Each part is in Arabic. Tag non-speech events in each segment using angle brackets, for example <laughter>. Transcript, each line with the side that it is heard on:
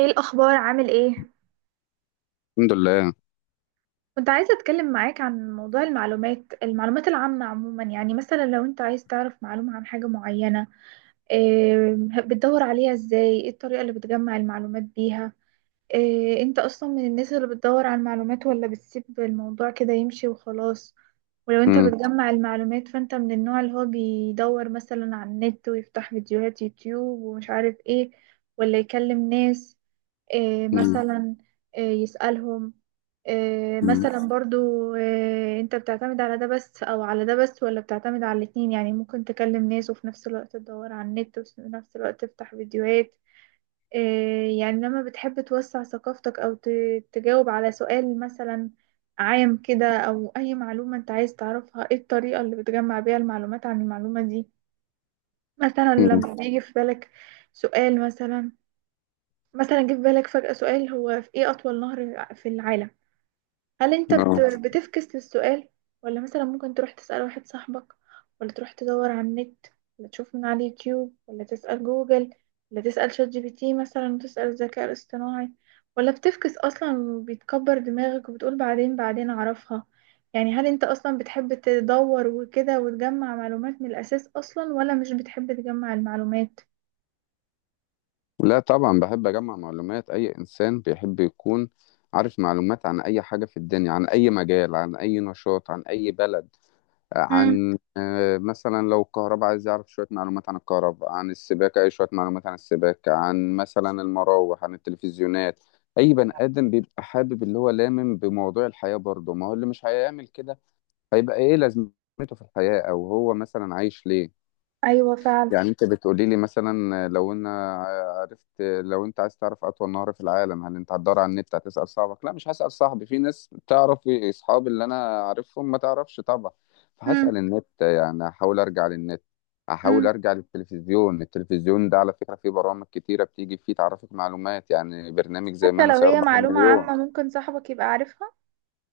right: ايه الاخبار؟ عامل ايه؟
left: الحمد لله.
right: كنت عايزه اتكلم معاك عن موضوع المعلومات العامه عموما، يعني مثلا لو انت عايز تعرف معلومه عن حاجه معينه. إيه؟ بتدور عليها ازاي؟ ايه الطريقه اللي بتجمع المعلومات بيها؟ إيه، انت اصلا من الناس اللي بتدور على المعلومات، ولا بتسيب الموضوع كده يمشي وخلاص؟ ولو انت
left: امم.
right: بتجمع المعلومات، فانت من النوع اللي هو بيدور مثلا على النت ويفتح فيديوهات يوتيوب ومش عارف ايه، ولا يكلم ناس؟ إيه
left: امم.
right: مثلا؟ إيه يسألهم؟ إيه
left: مم.
right: مثلا برضو؟ إيه، انت بتعتمد على ده بس او على ده بس، ولا بتعتمد على الاتنين؟ يعني ممكن تكلم ناس وفي نفس الوقت تدور على النت وفي نفس الوقت تفتح فيديوهات. يعني لما بتحب توسع ثقافتك أو تجاوب على سؤال مثلا عام كده، أو أي معلومة أنت عايز تعرفها، إيه الطريقة اللي بتجمع بيها المعلومات عن المعلومة دي؟ مثلا
left: امم.
right: لما بيجي في بالك سؤال مثلا. مثلا جه في بالك فجأة سؤال: هو في إيه أطول نهر في العالم؟ هل انت
left: امم. اه.
right: بتفكس للسؤال، ولا مثلا ممكن تروح تسأل واحد صاحبك، ولا تروح تدور على النت، ولا تشوف من على اليوتيوب، ولا تسأل جوجل، ولا تسأل شات جي بي تي مثلا وتسأل الذكاء الاصطناعي، ولا بتفكس اصلا وبيتكبر دماغك وبتقول بعدين بعدين اعرفها؟ يعني هل انت اصلا بتحب تدور وكده وتجمع معلومات من الاساس اصلا، ولا مش بتحب تجمع المعلومات؟
left: لا، طبعا بحب اجمع معلومات. اي انسان بيحب يكون عارف معلومات عن اي حاجه في الدنيا، عن اي مجال، عن اي نشاط، عن اي بلد،
right: امم.
left: عن مثلا لو الكهرباء عايز يعرف شويه معلومات عن الكهرباء، عن السباكه، اي شويه معلومات عن السباكه، عن مثلا المراوح، عن التلفزيونات. اي بني ادم بيبقى حابب اللي هو بموضوع الحياه برضه. ما هو اللي مش هيعمل كده هيبقى ايه لازمته في الحياه، او هو مثلا عايش ليه؟
right: ايوه فعلا.
left: يعني انت بتقولي لي مثلا لو انا عرفت، لو انت عايز تعرف اطول نهر في العالم، هل انت هتدور على النت؟ هتسأل صاحبك؟ لا، مش هسأل صاحبي، في ناس تعرف اصحابي اللي انا عارفهم ما تعرفش طبعا.
right: امم.
left: فهسأل النت، يعني احاول ارجع للنت، احاول
right: امم.
left: ارجع للتلفزيون. التلفزيون ده على فكرة فيه برامج كتيرة بتيجي فيه تعرفك معلومات، يعني برنامج زي
right: حتى
left: من
right: لو هي
left: سيربح
right: معلومة
left: المليون.
right: عامة ممكن صاحبك يبقى عارفها.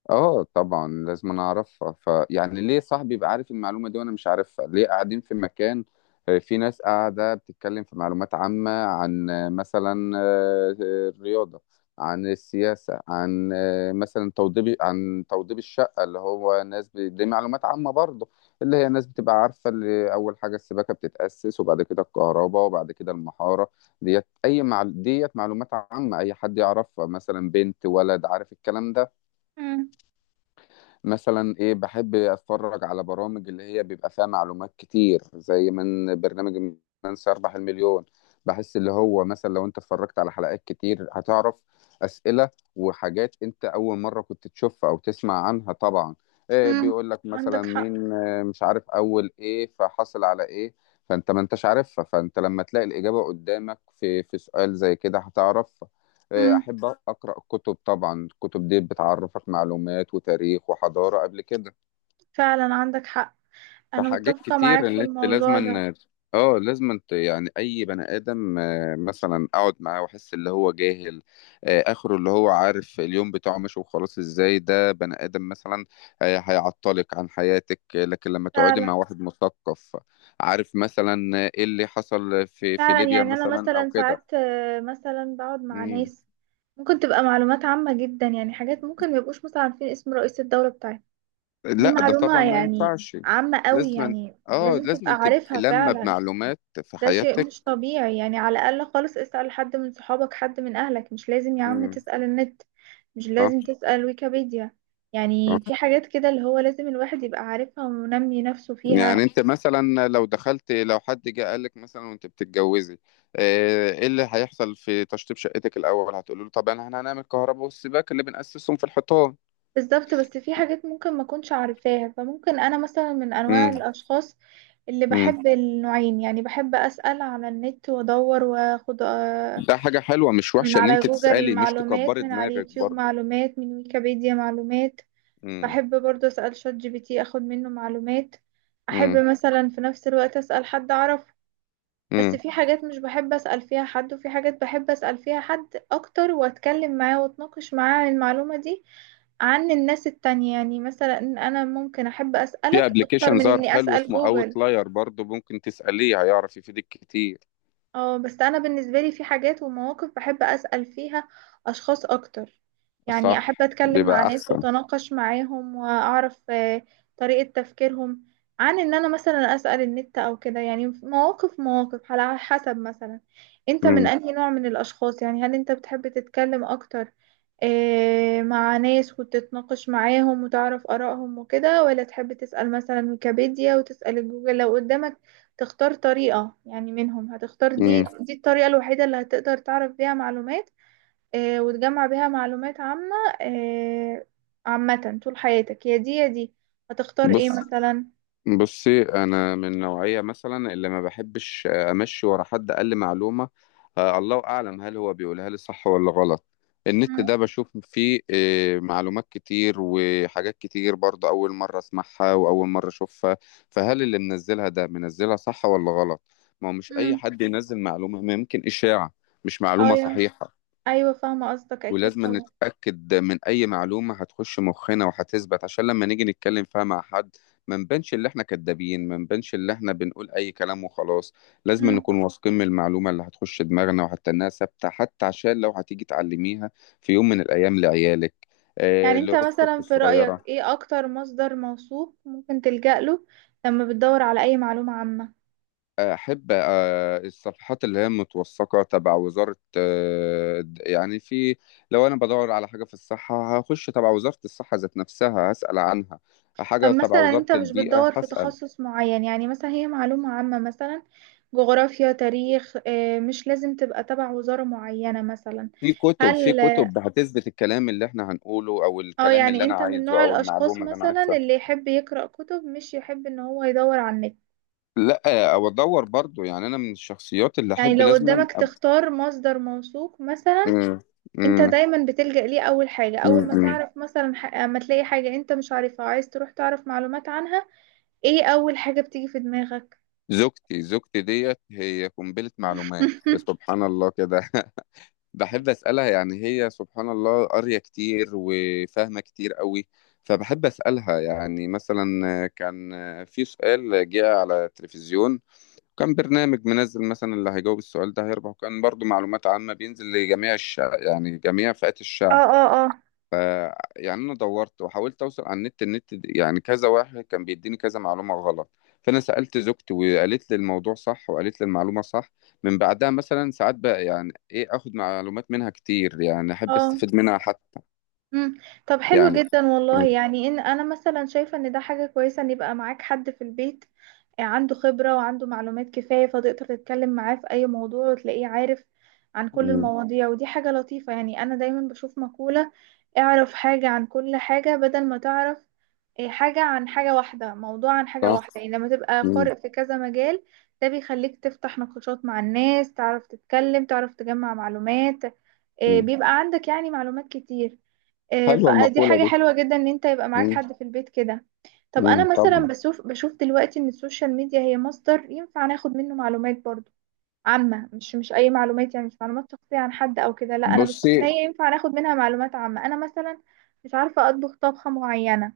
left: اه طبعا لازم انا اعرفها، فيعني ليه صاحبي يبقى عارف المعلومه دي وانا مش عارفها؟ ليه؟ قاعدين في مكان، في ناس قاعده بتتكلم في معلومات عامه عن آه، مثلا آه، آه، الرياضه، عن السياسه، عن مثلا توضيب، عن توضيب الشقه اللي هو ناس دي معلومات عامه برضه، اللي هي ناس بتبقى عارفه، اللي اول حاجه السباكه بتتاسس، وبعد كده الكهرباء، وبعد كده المحاره. ديت ديت معلومات عامه اي حد يعرفها، مثلا بنت، ولد، عارف الكلام ده.
right: مم.
left: مثلا ايه، بحب اتفرج على برامج اللي هي بيبقى فيها معلومات كتير، زي برنامج من سيربح المليون. بحس اللي هو مثلا لو انت اتفرجت على حلقات كتير هتعرف اسئله وحاجات انت اول مره كنت تشوفها او تسمع عنها طبعا. إيه،
right: امم.
left: بيقول لك مثلا
right: عندك حق.
left: مين مش عارف اول ايه، فحصل على ايه. فانت ما انتش عارفها، فانت لما تلاقي الاجابه قدامك في سؤال زي كده هتعرف.
right: امم.
left: أحب أقرأ الكتب. طبعا الكتب دي بتعرفك معلومات وتاريخ وحضارة قبل كده.
right: فعلا عندك حق. انا
left: فحاجات
right: متفقة معاك
left: كتير
right: في
left: اللي أنت
right: الموضوع ده.
left: لازما، اه لازما يعني أي بني آدم مثلا أقعد معاه وأحس اللي هو جاهل، آخره اللي هو عارف اليوم بتاعه ماشي وخلاص. إزاي ده بني آدم مثلا؟ هيعطلك عن حياتك. لكن لما تقعدي
right: فعلا.
left: مع واحد مثقف، عارف مثلا إيه اللي حصل في
right: فعلا،
left: ليبيا
right: يعني انا
left: مثلا أو
right: مثلا
left: كده.
right: ساعات، مثلا بقعد مع
left: مم.
right: ناس ممكن تبقى معلومات عامة جدا، يعني حاجات ممكن ما يبقوش مثلا عارفين اسم رئيس الدولة بتاعتنا. دي
left: لا، ده طبعا
right: معلومة
left: ما
right: يعني
left: ينفعش.
right: عامة قوي،
left: لازما،
right: يعني
left: اه،
right: لازم تبقى
left: لازما تبقى
right: عارفها
left: لما
right: فعلا.
left: بمعلومات في
right: ده شيء
left: حياتك.
right: مش طبيعي، يعني على الأقل خالص اسأل حد من صحابك، حد من أهلك. مش لازم يا عم
left: امم.
right: تسأل النت، مش لازم
left: صح.
right: تسأل ويكيبيديا. يعني في
left: صح.
right: حاجات كده اللي هو لازم الواحد يبقى عارفها ومنمي نفسه
left: يعني
right: فيها.
left: انت مثلا لو دخلت، لو حد جه قال لك مثلا وانت بتتجوزي ايه اللي هيحصل في تشطيب شقتك الاول، هتقولي له طبعا احنا هنعمل كهرباء، والسباك اللي بنأسسهم في الحيطان.
right: بالظبط، بس في حاجات ممكن ما كنتش عارفاها. فممكن أنا مثلا من أنواع
left: امم.
right: الأشخاص اللي
left: امم.
right: بحب النوعين، يعني بحب أسأل على النت وأدور وأخد
left: ده حاجة حلوة مش
right: من
left: وحشة ان
right: على
left: انت
right: جوجل
left: تسألي، مش
right: معلومات،
left: تكبري
right: من على
left: دماغك
right: اليوتيوب
left: برضه.
right: معلومات، من ويكيبيديا معلومات.
left: امم.
right: بحب برضه أسأل شات جي بي تي أخد منه معلومات. أحب
left: امم.
right: مثلا في نفس الوقت أسأل حد أعرفه. بس
left: امم.
right: في حاجات مش بحب أسأل فيها حد، وفي حاجات بحب أسأل فيها حد أكتر وأتكلم معاه وأتناقش معاه عن المعلومة دي، عن الناس التانية. يعني مثلا أنا ممكن أحب
left: في
right: أسألك أكتر
left: ابلكيشن
right: من
left: ظهر
right: إني
left: حلو
right: أسأل
left: اسمه
right: جوجل.
left: اوتلاير برضه، ممكن تسأليه، هيعرف يفيدك كتير.
right: اه، بس انا بالنسبه لي في حاجات ومواقف بحب اسال فيها اشخاص اكتر. يعني احب
left: صح
right: اتكلم مع
left: بيبقى
right: ناس
left: احسن.
right: واتناقش معاهم واعرف طريقه تفكيرهم، عن ان انا مثلا اسال النت او كده. يعني مواقف مواقف على حسب مثلا. انت من
left: مم.
right: انهي نوع من الاشخاص؟ يعني هل انت بتحب تتكلم اكتر مع ناس وتتناقش معاهم وتعرف آرائهم وكده، ولا تحب تسأل مثلا ويكيبيديا وتسأل جوجل لو قدامك؟ تختار طريقة يعني؟ منهم هتختار؟
left: مم.
right: دي الطريقة الوحيدة اللي هتقدر تعرف بيها معلومات وتجمع بيها معلومات عامة، آه، عامة طول حياتك، يا دي يا دي. هتختار ايه
left: بص
right: مثلا؟
left: بصي انا من نوعية مثلا اللي ما بحبش امشي ورا حد قال لي معلومة، الله اعلم هل هو بيقولها لي صح ولا غلط. النت
right: مم،
left: ده بشوف فيه معلومات كتير وحاجات كتير برضه اول مرة اسمعها واول مرة اشوفها، فهل اللي منزلها ده منزلها صح ولا غلط؟ ما هو مش اي
right: مم،
left: حد ينزل معلومة، ما يمكن اشاعة، مش معلومة
right: ايوه.
left: صحيحة.
right: ايوه فاهمة قصدك اكيد
left: ولازم
right: طبعا.
left: نتأكد من أي معلومة هتخش مخنا وهتثبت عشان لما نيجي نتكلم فيها مع حد، ما نبانش اللي احنا كدابين، ما نبانش اللي احنا بنقول أي كلام وخلاص. لازم
right: مم.
left: نكون واثقين من المعلومة اللي هتخش دماغنا، وحتى إنها ثابتة، حتى عشان لو هتيجي تعلميها في يوم من الأيام لعيالك، آه،
right: يعني انت
left: لأختك
right: مثلا في رأيك
left: الصغيرة.
right: ايه اكتر مصدر موثوق ممكن تلجأ له لما بتدور على اي معلومة عامة؟
left: احب الصفحات اللي هي متوثقه تبع وزاره، يعني في، لو انا بدور على حاجه في الصحه هخش تبع وزاره الصحه ذات نفسها هسال عنها.
right: طب
left: حاجه تبع
right: مثلا
left: وزاره
right: انت مش
left: البيئه
right: بتدور في
left: هسال.
right: تخصص معين، يعني مثلا هي معلومة عامة مثلا جغرافيا، تاريخ، مش لازم تبقى تبع وزارة معينة مثلا.
left: في كتب، في
right: هل
left: كتب هتثبت الكلام اللي احنا هنقوله او
right: اه
left: الكلام اللي
right: يعني
left: انا
right: انت من
left: عايزه
right: نوع
left: او
right: الاشخاص
left: المعلومه اللي انا
right: مثلا
left: عايزها.
right: اللي يحب يقرأ كتب، مش يحب ان هو يدور على النت؟
left: لا، او ادور برضو، يعني انا من الشخصيات اللي
right: يعني
left: احب
right: لو قدامك تختار مصدر موثوق مثلا،
left: مم.
right: انت
left: مم.
right: دايما بتلجأ ليه اول حاجة؟ اول
left: مم.
right: ما
left: مم.
right: تعرف مثلا اما تلاقي حاجة انت مش عارفها عايز تروح تعرف معلومات عنها، ايه اول حاجة بتيجي في دماغك؟
left: زوجتي ديت هي قنبله معلومات
right: <laughs>
left: سبحان الله كده. <laughs> بحب أسألها، يعني هي سبحان الله قارية كتير وفاهمة كتير قوي. فبحب أسألها يعني مثلا، كان في سؤال جه على التلفزيون، كان برنامج منزل مثلا اللي هيجاوب السؤال ده هيربح، وكان برضو معلومات عامة بينزل لجميع الشعب، يعني جميع فئات
right: اه،
left: الشعب.
right: اه، اه.
left: ف يعني انا دورت وحاولت اوصل على النت، يعني كذا واحد كان بيديني كذا معلومه غلط. فانا سالت زوجتي وقالت لي الموضوع صح وقالت لي المعلومه صح. من بعدها مثلا ساعات بقى يعني ايه اخد معلومات منها كتير، يعني احب
right: اه.
left: استفيد منها حتى،
right: مم. طب حلو
left: يعني.
right: جدا والله،
left: مم.
right: يعني ان انا مثلا شايفه ان ده حاجه كويسه ان يبقى معاك حد في البيت عنده خبره وعنده معلومات كفايه، فتقدر تتكلم معاه في اي موضوع وتلاقيه عارف عن كل
left: مم.
right: المواضيع. ودي حاجه لطيفه. يعني انا دايما بشوف مقوله: اعرف حاجه عن كل حاجه، بدل ما تعرف حاجه عن حاجه واحده، موضوع عن حاجه
left: صح.
right: واحده. يعني لما تبقى
left: مم.
right: قارئ في كذا مجال ده بيخليك تفتح نقاشات مع الناس، تعرف تتكلم، تعرف تجمع معلومات.
left: مم.
right: بيبقى عندك يعني معلومات كتير.
left: حلوه
right: فدي
left: المقوله
right: حاجة
left: دي.
right: حلوة جدا ان انت يبقى معاك
left: مم.
right: حد في البيت كده. طب انا
left: مم.
right: مثلا
left: طبعا.
right: بشوف دلوقتي ان السوشيال ميديا هي مصدر ينفع ناخد منه معلومات برضو عامة، مش اي معلومات. يعني مش معلومات شخصية عن حد او كده، لا، انا بشوف
left: بصي
right: ان هي ينفع ناخد منها معلومات عامة. انا مثلا مش عارفة اطبخ طبخة معينة،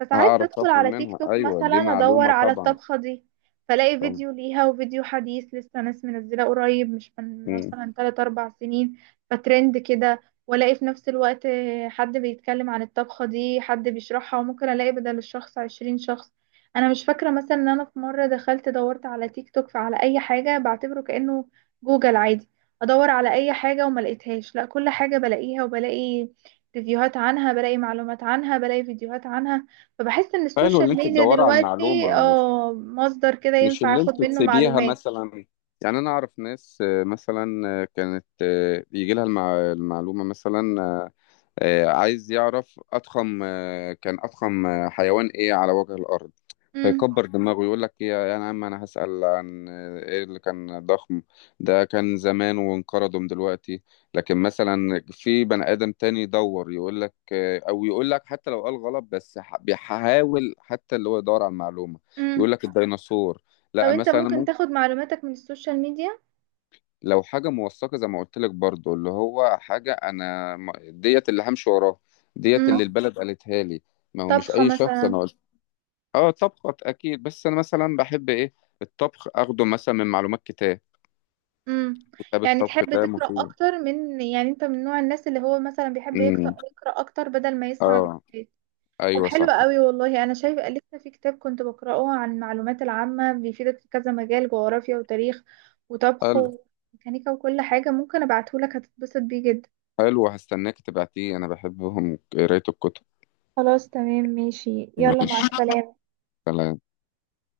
right: فساعات
left: هعرف
right: بدخل
left: اخد
right: على تيك
left: منها،
right: توك
left: ايوه
right: مثلا
left: دي
right: ادور
left: معلومه
right: على
left: طبعا.
right: الطبخة دي، فلاقي
left: طبعا.
right: فيديو ليها وفيديو حديث لسه ناس منزلة قريب، مش من
left: مم.
right: مثلا 3 4 سنين فترند كده. والاقي في نفس الوقت حد بيتكلم عن الطبخة دي، حد بيشرحها، وممكن الاقي بدل الشخص 20 شخص. انا مش فاكرة مثلا ان انا في مرة دخلت دورت على تيك توك فعلى اي حاجة، بعتبره كأنه جوجل عادي. ادور على اي حاجة وما لقيتهاش، لا كل حاجة بلاقيها وبلاقي ريفيوهات عنها، بلاقي معلومات عنها، بلاقي فيديوهات عنها. فبحس ان
left: حلو ان
right: السوشيال
left: انت
right: ميديا
left: تدوري على
right: دلوقتي
left: المعلومه، مش
right: اه مصدر كده
left: مش
right: ينفع
left: اللي
right: اخد
left: انتوا
right: منه
left: تسيبيها
right: معلومات.
left: مثلا. يعني انا اعرف ناس آه، مثلا آه، كانت آه، يجي لها المعلومه مثلا، عايز يعرف أضخم، كان أضخم حيوان إيه على وجه الأرض.
right: امم.
left: فيكبر دماغه يقول لك إيه يا عم، أنا هسأل عن إيه اللي كان ضخم؟ ده كان زمان وانقرضوا من دلوقتي. لكن مثلا في بني آدم تاني يدور يقول لك أو يقول لك حتى لو قال غلط، بس بيحاول حتى اللي هو يدور على المعلومة،
right: امم.
left: يقول لك الديناصور.
right: طب
left: لا،
right: انت
left: مثلا
right: ممكن تاخد معلوماتك من السوشيال ميديا؟
left: لو حاجة موثقة زي ما قلت لك برضو، اللي هو حاجة ديت اللي همشي وراها، ديت
right: امم.
left: اللي البلد قالتها لي. ما هو مش
right: طبخة
left: أي شخص،
right: مثلا.
left: أنا قلت. أه، طبخة أكيد، بس أنا مثلا بحب إيه، الطبخ أخده مثلا من معلومات كتاب.
right: امم.
left: كتاب
right: يعني
left: الطبخ
right: تحب
left: ده
right: تقرأ
left: مفيد.
right: اكتر من؟ يعني انت من نوع الناس اللي هو مثلا بيحب يقرأ
left: امم.
right: يقرأ اكتر بدل ما يسمع
left: أه.
right: فيديوهات؟ طب
left: أيوه
right: حلو
left: صح.
right: قوي والله. انا شايفه لسه في كتاب كنت بقرأه عن المعلومات العامة، بيفيدك في كذا مجال: جغرافيا، وتاريخ، وطبخ،
left: حلو.
right: وميكانيكا، وكل حاجة. ممكن ابعتهولك، هتتبسط بيه جدا.
left: حلو، هستناك تبعتيه، أنا بحبهم قراية الكتب.
right: خلاص تمام ماشي. يلا، مع
left: ماشي.
right: السلامة.
left: سلام.